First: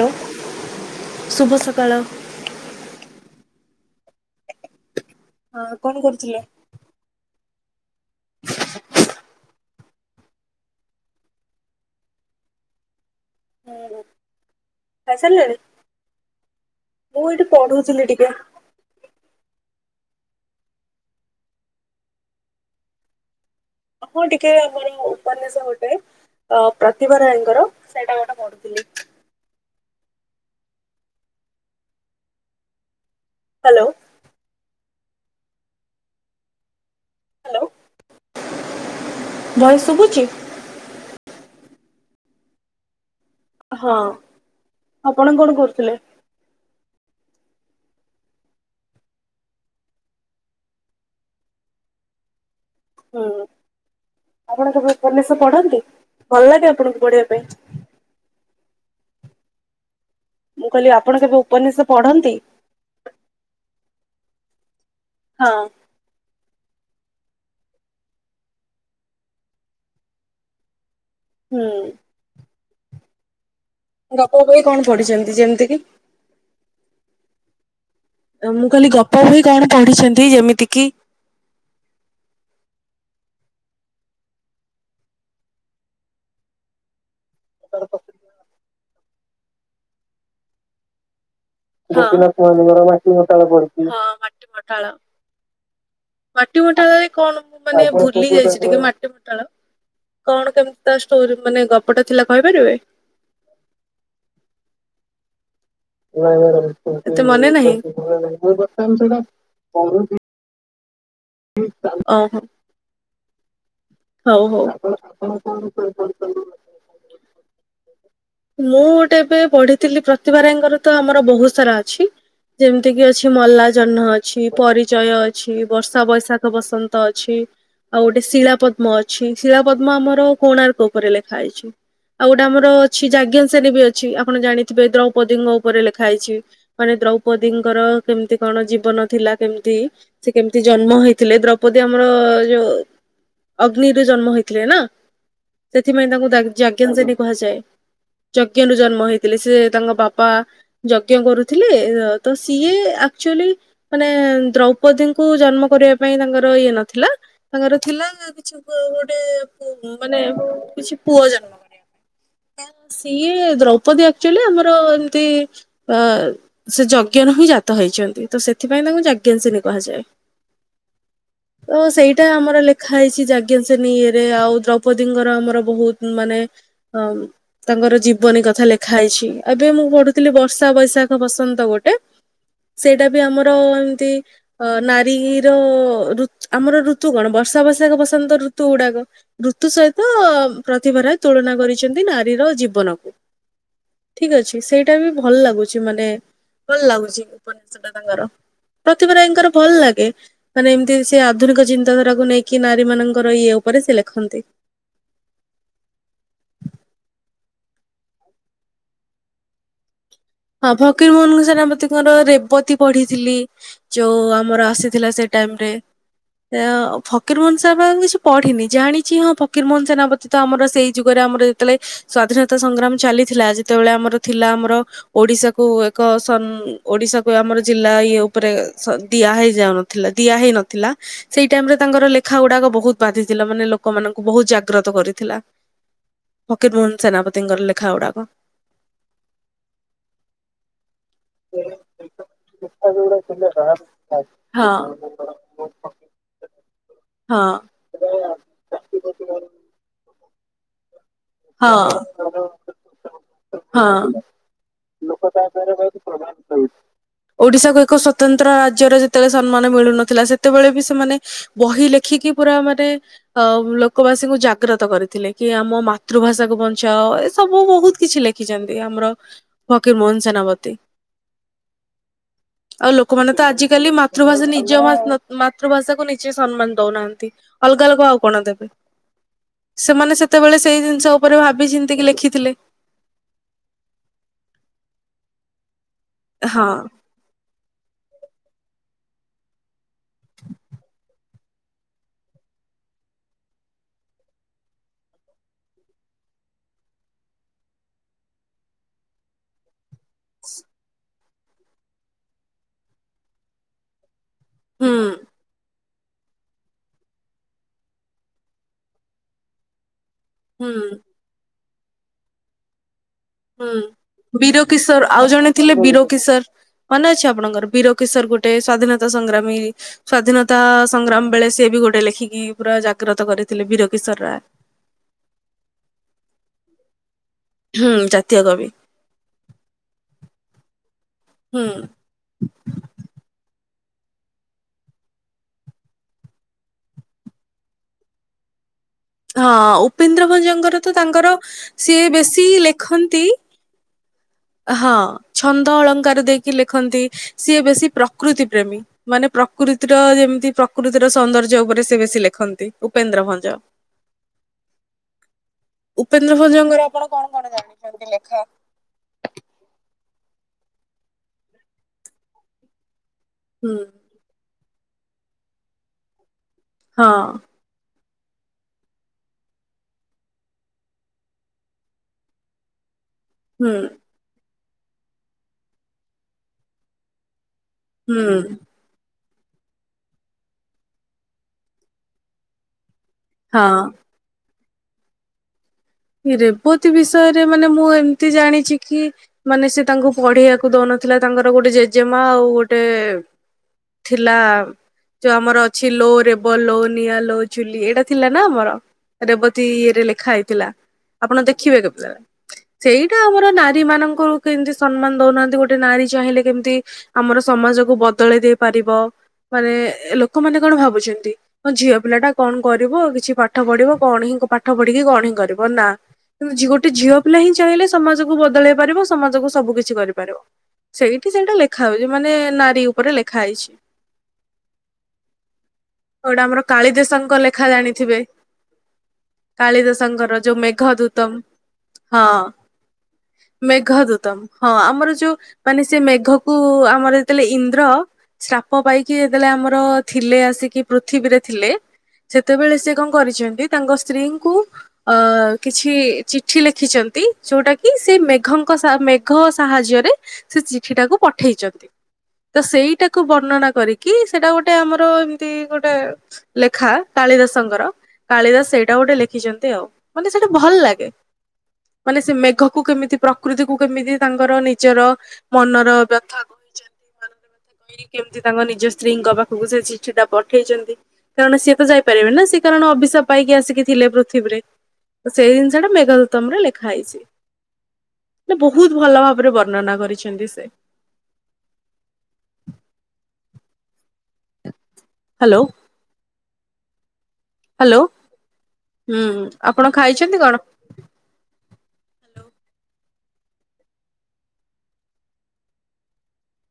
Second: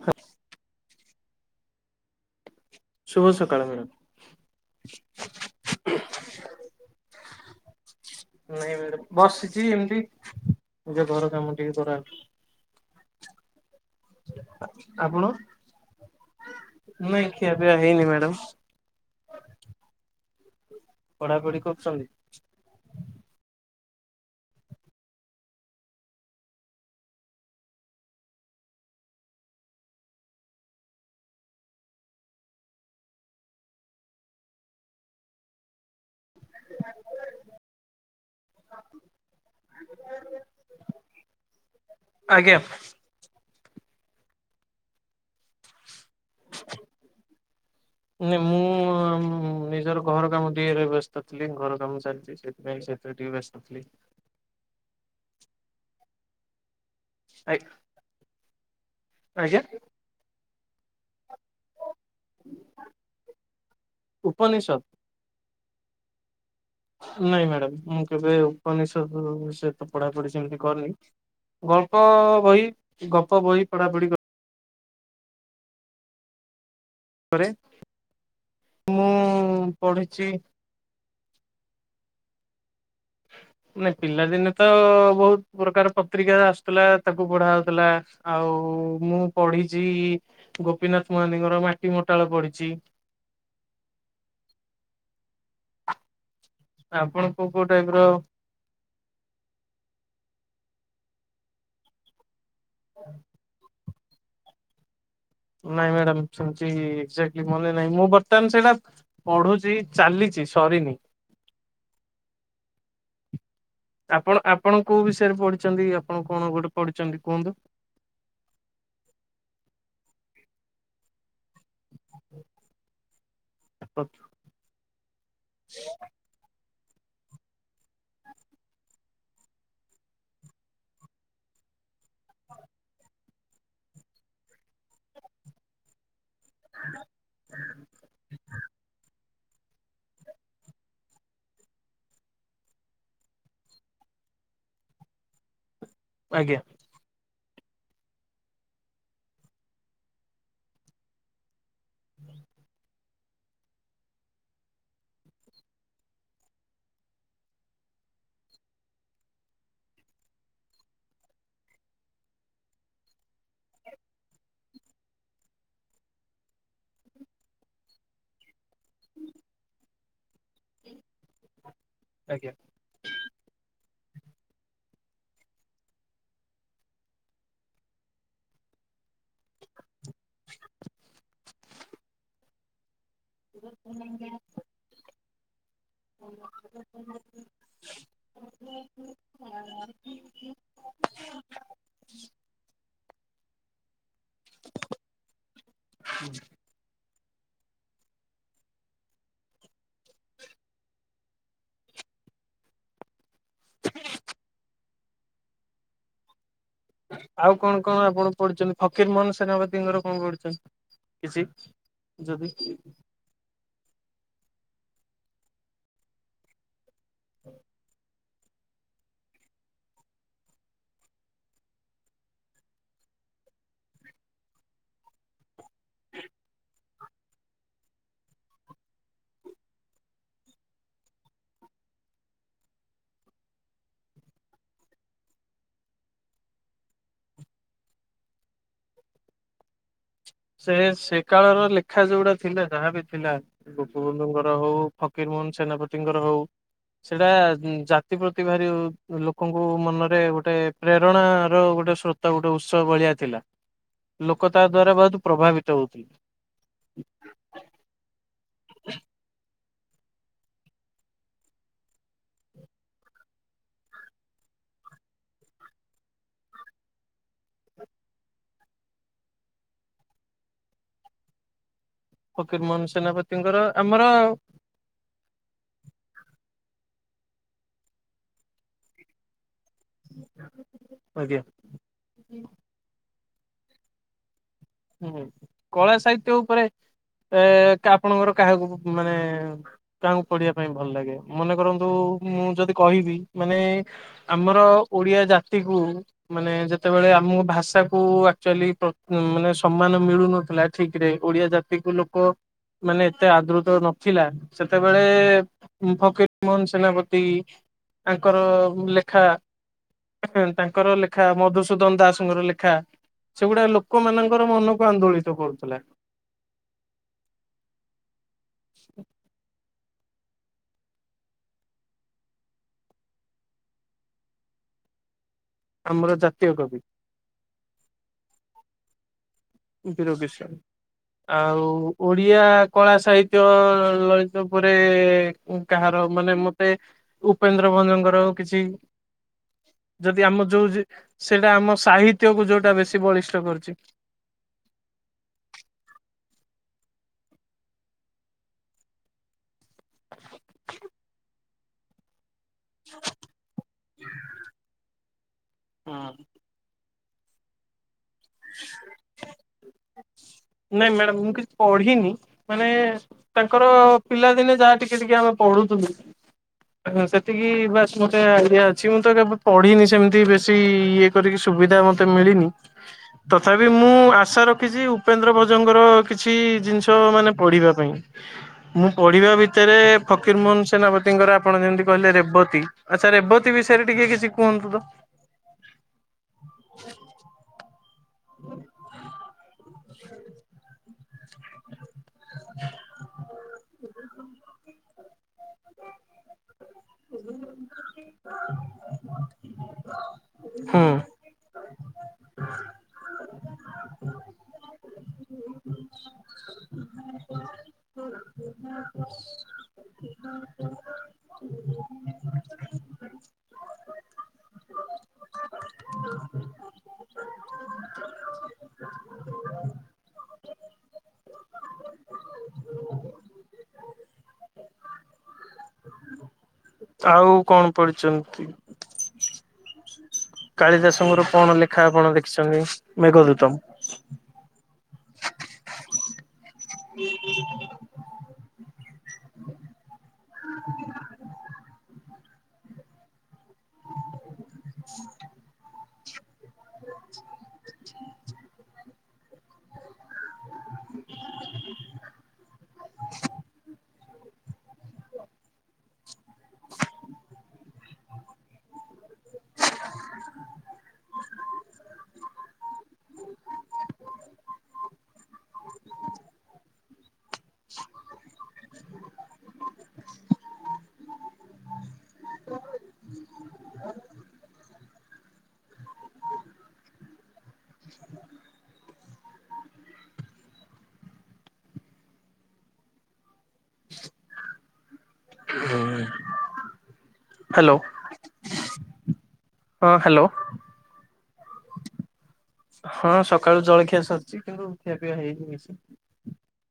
Hello ଶୁଭ ସକାଳ। ଶୁଭ ସକାଳ ମାଡାମ୍। ହଁ କଣ କରୁଥିଲେ? ନାଇଁ ମାଡାମ ବସିଛି ଏମିତି ନିଜ ଘର କାମ ଟିକେ କରା। [inaudible] ହୁଁ ହୁଁ। ଆପଣ ମୁଁ ନାଇଁ ଏଇଠି ଖିଆପିଆ ପଢୁଥିଲି ହେଇନି ଟିକେ ମାଡାମ୍। ପଢାପଢି କରୁଚନ୍ତି? ହଁ ଟିକେ ଆମର ଉପନ୍ୟାସ ଗୋଟେ। ଅ ପ୍ରତିଭା ରାଏଙ୍କର ସେଇଟା ଗୋଟେ ପଢୁଥିଲି। ହାଲୋ। [unintelligible] ହାଲୋ ଭଏସ୍ ଶୁବୁଚି? ଆଜ୍ଞା। ହଁ ଆପଣ କଣ କରୁଥିଲେ? [inaudible] ନେ ମୁଁ ନିଜର ଘର କାମରେ ଟିକେରେ ବେସ୍ତ ଥିଲି ଘର କାମ ଚାଲଚି। ସେ ସେଇଥିପାଇଁ ସେଥେରେ ହୁଁ ଟିକେ ବେସ୍ତ ଥିଲି। ଆପଣ କେବେ ଉପନ୍ୟାସ ପଢନ୍ତି ଭଲ ଲାଗେ ଆପଣଙ୍କୁ? ପଢିବା ପାଇଁ? [unintelligible] ଆଜ୍ଞା। ମୁଁ କହିଲି ଆପଣ କେବେ ଉପନିଶ ପଢନ୍ତି? ଉପନିଶ। ହଁ ‌। ନାଇଁ ମ୍ୟାଡାମ, ମୁଁ କେବେ ଉପନିଶଦ ସେତ ପଢା ପଢି ସେମତି କରିନି। ହୁଁ। ଗଳ୍ପ ବହି ଗପ ବହି ପଢାପଢି ଗପ ବହି କଣ ପଢିଛନ୍ତି, ଯେମିତି କି? ପରେ। ମୁଁ କହିଲି ଗପ ବହି କଣ ପଢିଛନ୍ତି, ପଢିଛି ଯେମିତି କିି? ନାଇ ପିଲାଦିନ ତ ବହୁତ ପ୍ରକାର ପକ୍ରିୟା ଆସୁଥିଲା। ତାକୁ ପଢା ହଉଥିଲା ଆଉ, ମୁଁ ପଢିଛି ଗୋପିନାଥ ମହାନ୍ତିଙ୍କର ମାଟ ଗୋପୀନାଥ ମହାନ୍ତିଙ୍କର ମାଟି ପଟାଳ କରିଥିଲି। ମାଟି ପଟାଳରେ ଆପଣ କଣ, କୋଉ ମୁଁ କୋଉ ଟାଇପ ମାନେ ର ଭୁଲି ଯାଇଛି ଟିକେ ମାଟି। କଣ କେମିତି ତାଷ୍ଟୋରୀ ମାନେ ଗପଟି ଥିଲା କହିପାରିବେ? ନାଇଁ ମ୍ୟାଡାମ ସେମିତି ଏକ୍ଜାକ୍ଟଲି ମନେ ନାହିଁ, ମୁଁ ବର୍ତ୍ତମାନ ସେଇଟା ପଢୁଛି ଚାଲିଛି ସରିନି। ଓହୋ। ଆପଣ ହଉ ହଉ। ଆପଣ କୋଉ ବିଷୟରେ ପଢିଛନ୍ତି ଆପଣ କଣ, ଗୋଟେ ପଢିଛନ୍ତି କୁହନ୍ତୁ? ମୁଁ ଗୋଟେ ଏବେ ପଢିଥିଲି, ପ୍ରତିଦ୍ଭା ରାୟଙ୍କର ତ, ଆମର ବହୁତ ସାରାଅଛି ଯେମତି ଅଛି ମଲା ଜହ୍ନ ଅଛି ପରି ଜୟ ଅଛି ବର୍ଷା ବୈଶାଖ ବସନ୍ତ ଅଛି। ଆଉ ଗୋଟେ ଶିଳା ପଦ୍ମ ଅଛି ଶିଳା ପଦ୍ମ ଆମର କୋଣାର୍କ ଉପରେ ଲେଖା ହେଇଛି। ଆଉ ଗୋଟେ ଆମର ଛିଟ ଆଜ୍ଞା, ସେ ବି ଅଛି ଆପଣ ଜାଣିଥିବେ ଦ୍ରୌପଦୀଙ୍କ ଉପରେ ଲେଖା ହେଇଛି ମାନେ ଦ୍ରୌ ପେଦିଙ୍କର କେମିତି କଣ ଜୀବନ ଥିଲା କେମିତି ସେ କେମିତି ଜନ୍ମ ହେଇଥିଲେ ଦ୍ରୌପଦୀ ଆମର ଯୋଉ ଅଗ୍ନିରେ ଜନ୍ମ ହେଇଥିଲେ ନା ସେଥିପାଇଁ ତାଙ୍କୁ ଆଜ୍ଞା ଯାଜ୍ଞ୍ୟ ସେନୀ କୁହାଯାଏ। ଯୋଜ୍ଞାରୁ ଜନ୍ମ ହେଇଥିଲେ ସେ ତାଙ୍କ ବାପା ଯୋଜ୍ଞା କରୁଥିଲେ ତ ସିଏ ଆକ୍ ଚୁଲି ମାନେ ଦ୍ରୌପଦୀଙ୍କୁ ଜନ୍ମ କରିବା ପାଇଁ ତାଙ୍କର ଇଏ ନଥିଲା ତାଙ୍ଗର ଥିଲା କିଛି ଗୋଟେ ମାନେ କିଛି ପୁଅ ଜନ୍ମ କରିବା ପାଇଁ। ସିଏ ଦ୍ରୌପଦୀ ଆକ୍ଚୁଆଲି ଆମର ଏମିତି ଅ ସେ ଯଗ୍ୟରେ ହିଁ ଜାତ ହେଇଛନ୍ତି ତ ସେଥିପାଇଁ ତାଙ୍କୁ ଯାଜ୍ଞା ସେନୀ କୁହାଯାଏ। ତ ସେଇଟା ଆଜ୍ଞା ଆମର ଲେଖ ଦେଖା ହେଇଛି ଯାଜ୍ଞା ସେନୀ ଇରେ ଆଉ ଦ୍ରୌପଦୀଙ୍କର ଆମର ବହୁତ ମାନେ ଅ ତାଙ୍କର ଜୀବନୀ କଥା ଲେଖା ହେଇଛି ଏବେ ମୁଁ ପଢୁ। ଥିଲି ବର୍ଷା ବୈଶାଖ ବସନ୍ତ ଗୋଟେ ସେଇଟା ବି ଆମର ଏମିତି ଅ ନାରୀର ହିର ଋତ ଆମର ଋତୁ କଣ ବର୍ଷାବୈସାଖ ବସନ୍ତ ନ୍ତ ଋତୁ ଗୁଡାକ ଋତୁ ସହିତ ପ୍ରତିଦ୍ଭାରା ଏ ତୁଳନା କରିଛନ୍ତି ନାର ବିର ଜୀବନକୁ ଠିକ୍ ଅଛି ସେଇଟା ବି ଭଲ ଲାଗୁଛି ମାନେ ଭଲ ଲାଗୁଛି ଉପନ୍ୟାସ ଟା ତାଙ୍କର ପ୍ରତିଭ ରାଇଙ୍କର ଭଲ ଲାଗେ ମାନେ ଏମିତି ସେ ଆଧୁନିକ ଚିନ୍ତାଧାରା କୁ ନେଇକି ନାରୀ ମାନଙ୍କର ଇଏ ଉପରେ ସେ ଲେଖନ୍ତି। ଆଉ କଣ କଣ ଆପଣ ପଢୁଛନ୍ତି? ଫକୀର ମୋହନ ସେନାପତିଙ୍କର କଣ ପଢ ହଁ ଫକୀର ମୋହନଙ୍କ ସେନାପତି ଙ୍କର ରେବତୀ ଯଦି ପଢିଥିଲି। ଯୋଉ ଆମର ଆସିଥିଲା ସେଇ ଟାଇମରେ ଫକୀର ମୋହନ ସାର୍ କିଛି ପଢିନି ଜାଣିଛି ହଁ ଫକୀର ମୋହନ ସେନାପତିୀ ତ ଆମର ସେଇ ଯୁଗରେ ଆମର ଯେତେଳେ ସ୍ଵାଧୀନତା ସଂଗ୍ରାମ ଚାଲିଥିଲା ଯେତେବେଳେ ଆମର ଥିଲା ଆମର ଓଡିଶାକୁ ଏକ ସନ ଓଡିଶାକୁ ଆମର ଜିଲ୍ଲା ଇଏ ଉପରେ ଦିଆ ହେଇଯାଉ। ଥିଲା ଦିଆ ହେଇ ନଥିଲା ସେଇ ଟାଇମ ରେ ତାଙ୍କର ଲେଖା ଗୁଡାକ ବହୁତ ବାଧିଥିଲା ମାନେ ଲୋକମାନଙ୍କୁ ବହୁତ ଜାଗ୍ରତ କରିଥିଲା। ଫକୀର ମୋହନ ସେନାପତିଙ୍କର ଲେଖା ଗୁଡାକ। ସେ ସେ କାଳର ଲେଖା ଯୋଉ ଗୁଡ଼ା ଥିଲା ଯାହାବି ଥିଲା ଗୋପବନ୍ଧୁଙ୍କର ହଁ ହଉ, ଫକୀର ମୋହନ ସେନାପତିଙ୍କର ହଉ, ସେଟା ହଁ ଜା ପ୍ରତି ଭାରି ଲୋକଙ୍କୁ ମନରେ ଗୋଟେ ପ୍ରେରଣା ର ହଁ ଗୋଟେ ସ୍ରୋତ ଗୋଟେ ଉତ୍ସ ଭଳିଆ ଥିଲା, ହଁ। ଲୋକ ତା ଦ୍ଵାରା ବହୁତ ପ୍ରଭାବିତ ହଉଥିଲେ। ଓଡିଶାକୁ ଏକ ସ୍ଵତନ୍ତ୍ର ରାଜ୍ୟର ଯେତେବେଳେ ସମ୍ମାନ ମିଳୁନଥିଲା ସେତେବେଳେ ବି ସେମାନେ ବହି ଲେଖିକି ପୁରା ମାନେ ଅ ଲୋକବାସୀଙ୍କୁ ଜାଗ୍ରତ କରିଥିଲେ କି ଆମ ମାତୃଭାଷା କୁ ବଞ୍ଚାଅ ଏ ସବୁ ବହୁତ କିଛି ଲେଖିଛନ୍ତି ଆମର ଫକୀର ମୋହନ ସେନାପତି। ଫକୀର ମୋହନ ଆଉ ଲୋକମାନେ ତ ସେନାପତିଙ୍କର ଆଜିକାଲି ଆମର ମାତୃଭାଷା ନିଜ ଦ୍ଭା ନ ମାତୃଭାଷା କୁ ନିଜେ ସମ୍ମାନ ଦଉନାହାନ୍ତି, ଅଲଗା ଅଲଗା ଆଉ କଣ ଦେବେ। ସେମାନେ ସେତେବେଳେ ସେଇ ଜିନିଷ ଉପରେ ଆଜ୍ଞା ଭାବି ଚିନ୍ତିକି ଲେଖିଥିଲେ। ହୁଁହୁଁ କଳା ସାହିତ୍ୟ ଉପରେ ହଁ ଏ ଆପଣଙ୍କର କାହାକୁ ମାନେ କାହାଙ୍କୁ ପଢିବା ପାଇଁ ଭଲ ଲାଗେ, ମନେ କରନ୍ତୁ ମୁଁ ଯଦି କହିବି ମାନେ ଆମର ଓଡିଆ ଜାତିକୁ ମାନେ ଯେତେବେଳେ ଆମ ଭାଷାକୁ ଆଚୁକୁଆଲି ପ୍ର ମାନେ ସମ୍ମାନ ମିଳୁନଥିଲା ଠିକରେ, ଓଡିଆ ଜାତିକୁ ଲୋକ ମାନେ ଏତେ ଆଦୃତ ନଥିଲା। ହୁଁ ସେତେବେଳେ ଫକୀର ମୋହନ ସେନାପତି ତାଙ୍କର ଲେଖା ଆଁ ଆଁହ ହୁଁ। ତାଙ୍କର ଲେଖା ମଧୁସୂଦନ ଦାସଙ୍କର ଲେଖା ସେଗୁଡା ହୁଁ ଲୋକମାନ ବୀର କିଶୋର ଆଉ ଜଣେ ଥିଲେ ବୀ ରୋ କିଶୋର ମନେଅଛି ଆପଣଙ୍କର ବିରୋକିଶର ଗୋଟେ ସ୍ଵାଧୀନତା ସଂଗ୍ରାମୀ। ସ୍ଵାଧୀନତା ସଂଗ୍ରାମ ବେଳେ ସିଏ ବି ଗୋଟେ ଲେଖିକି ପୁରା ଜାଗ୍ରତ କରିଥିଲେ ବୀରୋ କିିଶୋର ରାୟ। ଆମର ଜାତୀୟ କବି। ହୁଁ ଜାତୀୟ କବି। ବୀରୋ କିଶୋର ଆଉ ହୁଁ ଓଡିଆ କଳା ସାହିତ୍ୟ ଲ ଲଳିତ ଉପରେ କାହାର ମାନେ ମତେ ଉପେନ୍ଦ୍ର ଭଞ୍ଜଙ୍କର କିଛି ହଁ ଯଦି ଉପେନ୍ଦ୍ର ଆମ ଯୋଉ ଭଞ୍ଜଙ୍କର ତ ତାଙ୍କର ସେଇଟା ଆମ ସିଏ ସାହିତ୍ୟକୁ ବେଶୀ ଯୋଉଟା ବେଶୀ ଲେଖନ୍ତି। ବଳିଷ୍ଠ କରୁଛି। ଆ ହଁ ଛନ୍ଦ ଅଳଙ୍କାର ଦେଇକି ଲେଖନ୍ତି। ସିଏ ବେଶୀ ପ୍ରକୃତି ପ୍ରେମୀ। ମାନେ ପ୍ରକୃତିର ଯେମତି ପ୍ରକୃତିର ସୌନ୍ଦର୍ଯ୍ୟ ଉପରେ ସେ ବେଶୀ ଲେଖନ୍ତି ଉପେନ୍ଦ୍ର ଭଞ୍ଜ। [inaudible] ହଁ। ଉପେନ୍ଦ୍ର ଭଞ୍ଜଙ୍କର ଆପଣ କଣ କଣ ଜାଣିଛନ୍ତି ଲେଖା? ନାଇଁ ମ୍ୟାଡାମ ମୁଁ କିଛି ପଢିନି ମାନେ ତାଙ୍କର ହୁଁ। ପିଲାଦିନେ ଯାହା ଟିକେ ଟିକେ ଆମେ ପଢୁୁଥିଲୁ ହଁ ସେତିକି ବା ମୋତେ ଏରିଆ ଅଛି ମୁଁ ତ କେବେ ପଢିନି ସେମିତି ବେଶୀ ଇଏ କରିକି ସୁବିଧା ମତେ ମିଳିନି। ତଥାବି ହୁଁ ମୁଁ ଆଶା ରଖିଛି ଉପେନ୍ଦ୍ର ଭଜଙ୍କର କିଛି ଜିନିଷ ମାନେ ପଢିବା ପାଇଁ। ହୁଁ ମୁଁ ପଢିବା ଭିତେରେ ଫକୀର ମୋହନ ସେନାପତିଙ୍କର ଆପଣ ଯେମିତି କହିଲେ ରେବତୀ ଆଚ୍ଛା ରେବ ରେବତୀ ହଁ ବିଷୟରେ ଟିକେ କିଛି କୁହନ୍ତୁ ତ। ରେବତୀ ବିଷୟରେ ମାନେ ମୁଁ ଏମତି ଜାଣିଚି କି ମାନେ ସେ ତାଙ୍କୁ ପଢେଇବାକୁ କୁ ଦଉନଥିଲା ତାଙ୍କର ଗୋଟେ ଜେଜେମା ଆଉ ଗୋଟେ ଥିଲା ଯୋଉ ଆମର ଅଛି ଲୋ ରେବ ଲୋ ନିଆ ଲୋ ଚୁଲି ଏଇଟା ଥିଲା ନା ଆମର ରେବତୀ ଇଏରେ ଲେଖା ହେଇଥିଲା ହୁଁ ଆପଣ ଦେଖିବେ କେତେବେଳେ। ସେଇଟା ଆମର ନାରୀ ମାନଙ୍କୁ କିମିତି ସମ୍ମାନ ଦଉନାହାନ୍ତି ଗୋଟେ ନାରୀ ଚାହିଁଲେ କିମିତି ଆମର ସମାଜକୁ ବଦଳେଇ ଦେଇ ପାରିବ ମାନେ ଲୋକମାନେ କଣ ଭାବୁଚନ୍ତି? ହଁ ଝିଅ ପିଲା ଟା କଣ କରିବ କିଛି ପାଠ ପଢିବ କଣ ହିଁ ପାଠ ପଢିକି କଣ ହିଁ କରିବ ନାଁ। କିନ୍ତୁ ଝି ଗୋଟେ ଝିଅ ପିଲା ହିଁ ଚାହିଁଲେ ସମାଜକୁ ବଦଳେଇ ପାରିବ ସମାଜକୁ ସବୁ କିିଛି କରିପାରିବ। ସେଇଠି ସେଇଟା ଲେଖା ହୋଇଚି ମାନେ ନାରୀ ଉପରେ ଲେଖା ହେଇଚି। ଗୋଟେ ଆମର ଆଉ କାଳିଦାସଙ୍କ କଣ ଲେଖା ଜାଣିଥିବେ। ପଢିଛନ୍ତି? କାଳିଦାସଙ୍କର ଯୋଉ ମେଘ କାଳିଦାସଙ୍କର ଦୂତମ କଣ ଲେଖା ଆପଣ ହଁ ଦେଖିଛନ୍ତି ମେଘଦୂତମ? ମେଘ ଦୂତ। ହଁ ଆମର ଯୋଉ ମାନେ ସେ ମେଘ କୁ ଆମର ଯେତେବେଳେ ଇନ୍ଦ୍ର ଶ୍ରାପ ପାଇକି ଯେତେବେଳେ ଆମର ଥିଲେ ଆସିକି ପୃଥିବୀରେ ଥିଲେ। ସେତେବେଳେ ସେ କଣ କରିଚନ୍ତି ତାଙ୍କ ସ୍ତ୍ରୀଙ୍କୁ ଅ କିଛି ଚିଠି ଲେଖିଚନ୍ତି। ଯୋଉଟା କି ସେ ମେଘଙ୍କ ସା ମେଘ ସାହାଯ୍ୟରେ ସେ ଚିଠିଟାକୁ ପଠେଇଚନ୍ତି। ତ ସେଇଟାକୁ ବର୍ଣ୍ଣନା କରିକି ସେଟା ଗୋଟେ ଆମର ଏମିତି ଗୋଟେ ଲେଖା କାଳିଦାସଙ୍କର କାଳିଦାସ ସେଇଟା ଗୋଟେ ଲେଖିଚନ୍ତି ଆଉ। ମତେ ସେଇଟା ଭଲ ଲାଗେ। ମାନେ ସେ ମେଘକୁ କେମିତି ପ୍ରକୃତିକୁୁ କେମିତି ତାଙ୍କର ନିଜର ମନର ବ୍ୟଥା କହିଚନ୍ତି। କିରି କେମତି ତାଙ୍କ ନିଜ ସ୍ତ୍ରୀଙ୍କ ପାଖୁକୁ ସେ ଚିଠି ଟା ପଠେଇଚନ୍ତି। କାରଣ ସିଏ ତ ଯାଇପାରିବେନି ନା ସେ କାରଣ ଅଭିଶାପ ପାଇକି ଆସିକି ଥିଲେ ପୃଥିବୀରେ। ତ ସେଇ ଜିନିଷଟା ମେଘା ଦୁତ୍ତମ ରେ ଲେଖା ହେଇଚି। [inaudible] ବହୁତ୍ ଭଲ ଭାବରେ ବର୍ଣ୍ଣନା କରିଛନ୍ତି ସେ। ହାଲୋ। ହାଲୋ। ଉଁ ହୁଁ ଆପଣ ହଁ ହ୍ୟାଲୋ ଖାଇଛନ୍ତି କଣ? ହଁ ସକାଳୁ ଜଳଖିଆ ସରିଛି କିନ୍ତୁ ଖିଆପିଆ ହେଇନି କିଛି।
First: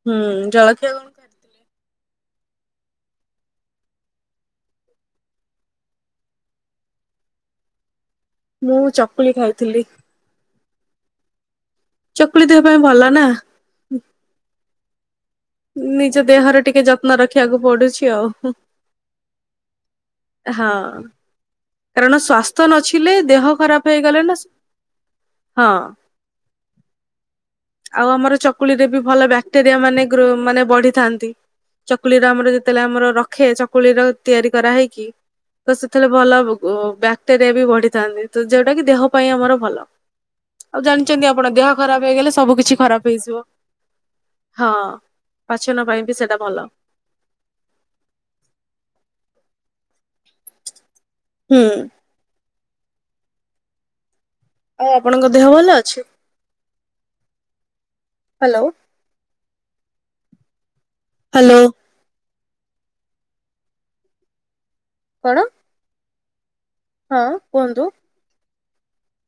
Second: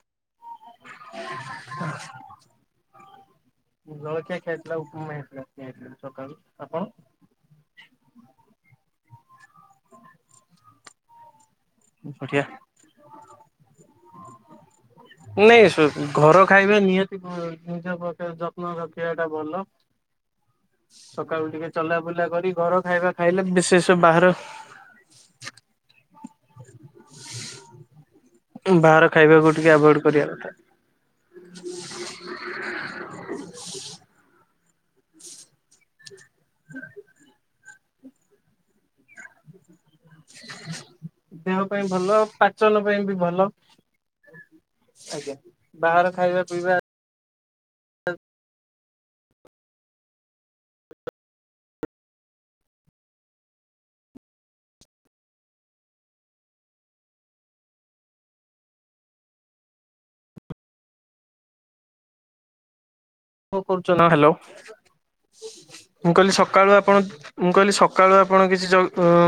ହୁଁ ଜଳଖିଆ ଖଣ? [inaudible] ଜଳଖିଆ ଖିଆହେଇଥିଲା ଉପମା ହେଇଥିଲା ଖିଇଆହେଇଥିଲା ସକାଳୁ ଆପଣ? ମୁଁ ଚକୁଳି ଖାଇଥିଲି। ବଢିଆ ଚକୁଳି ଦେହ ପାଇଁ ଭଲ ନା। ନାଇ ନିଜ ଘର ଦେହର ଖାଇବେ ଟିକେ ଯତ୍ନ ନିହାତି ରଖିବାକୁ ତିନି ଚାରି ପଡୁଛି ଆଉ ପ୍ରକରେ ଯତ୍ନ ଦ ସିଆଟା ଭଲ। ହଁ। ସକାକୁ ଟିକେ କାରଣ ଚଲାବୁଲା କରି ସ୍ୱାସ୍ଥ୍ୟ ଘର ନଥିଲେ ଖାଇବା ଦେହ ଖାଇଲେ ଖରାପ ବିଶେଷ ହେଇଗଲେ ନା ବାହାର ହଁ। [unintelligible] ଆଉ ଆମର ଚକୁଳିରେ ବି ବାହାର ଭଲ ଖାଇବାକୁ ଟିକେ ବ୍ୟାକ୍ଟେରିଆ ଆଭଏଡ ମାନେ କରିବା କଥା। ମାନେ ବଢିଥାନ୍ତି। ଚକୁଳିର ଆମର ଯେତେବେଳେ ଆମର ରଖେ ଚକୁଳିର ତିଆରି କରାହେଇକି। ତ ସେଥିରେ ଭଲ ବ୍ୟାକ୍ଟେରିଆ ବି ବଢିଥାନ୍ତି ତ ଯୋଉଟା କି ଦେହ ପାଇଁ ଆମର ଭଲ। ଆଉ ଜାଣିଛନ୍ତି ଆପଣ ଦେହ ପାଇଁ ଖରାପ ଭଲ ହେଇଗଲେ। ସବୁ ପାଚନ କିଛି ପାଇଁ ଖରାପ ବି ଭଲ ହେଇଯିବ ହଁ ଆଜ୍ଞା। ପାଚନ ପାଇଁ ବାହାର ବି ସେଟା ଖାଇବା ଭଲ। ପିଇବା କଣ ହୁଁ। ଆଉ ଆପଣଙ୍କ ଦେହ ଭଲ ଅଛି। ହାଲୋ ଉ। ହାଲୋ। କ କରୁଛ ନା ହାଲୋ କଣ ମୁଁ କହିଲି ସକାଳୁ ଆ ଆପଣ ହଁ ମୁଁ କହିଲି କୁହନ୍ତୁ। ସକାଳୁ ଆପଣ କିଛି ଜଲ ଉଁ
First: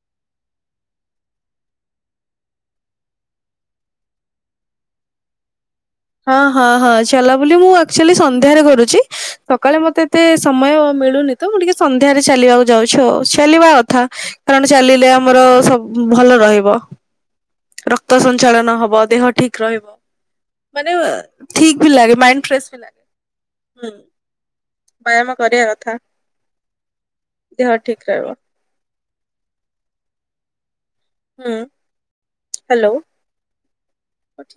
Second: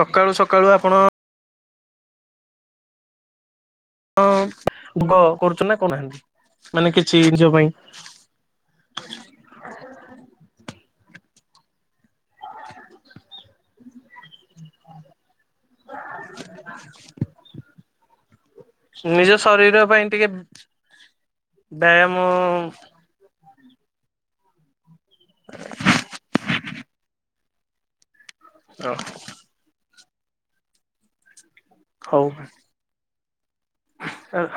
ସକାଳୁ ସକାଳୁ ଆପଣ। ଅ ଭୁଗ କରୁଛୁନା। ହଁ ହଁ ହଁ ଚାଲା ବୋଲି ମୁଁ ଆଚୁଆଲି ସନ୍ଧ୍ୟାରେ କରୁଚି। ସକାଳେ ମତେ ଏତେ ସମୟ ମିଳୁନି ତ ମୁଁ ଟିକେ ସନ୍ଧ୍ୟାରେ ଚାଲିବାକୁ। ଯାଉଛୁ ଆଉ ଚାଲିବା କଥା କାରଣ ଚାଲିଲେ ଆମର ସବ ଭଲ ରହିବ। ରକ୍ତ ସଞ୍ଚାଳନ ହବ ନିଜ ଦେହ ଠିକ୍ ଶରୀର ପାଇଁ ଟିକେ [inaudible] ଠିକ ବି ଲାଗେ ବ୍ୟାୟାମ ମାଇଁଡି ଫ୍ରେସ ବି ଲାଗେ ହୁଁ। ବ୍ୟାୟାମ କରିବା କଥା ଦେହ ଠିକ୍ ରହିବ। ରଅ। ହୁଁ ହଉ ହାଲୋ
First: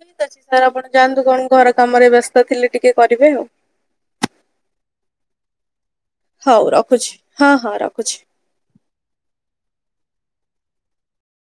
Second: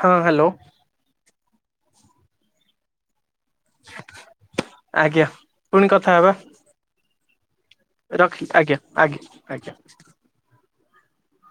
ହଁ ହ୍ୟାଲୋ [inaudible] ଆପଣ। ଯାଆନ୍ତୁ କଣ ଘର କାମରେ ବ୍ୟସ୍ତ ଥିଲେ ଟିକେ କରିବେ ଆଉ। ଆଜ୍ଞା ପୁଣି କଥା ହବା। ହଉ ରଖୁଛି ହଁ ହଁ ରଖୁ ରଖିଲି ଆଜ୍ଞା ଆଜ୍ଞା ଆଜ୍ଞା।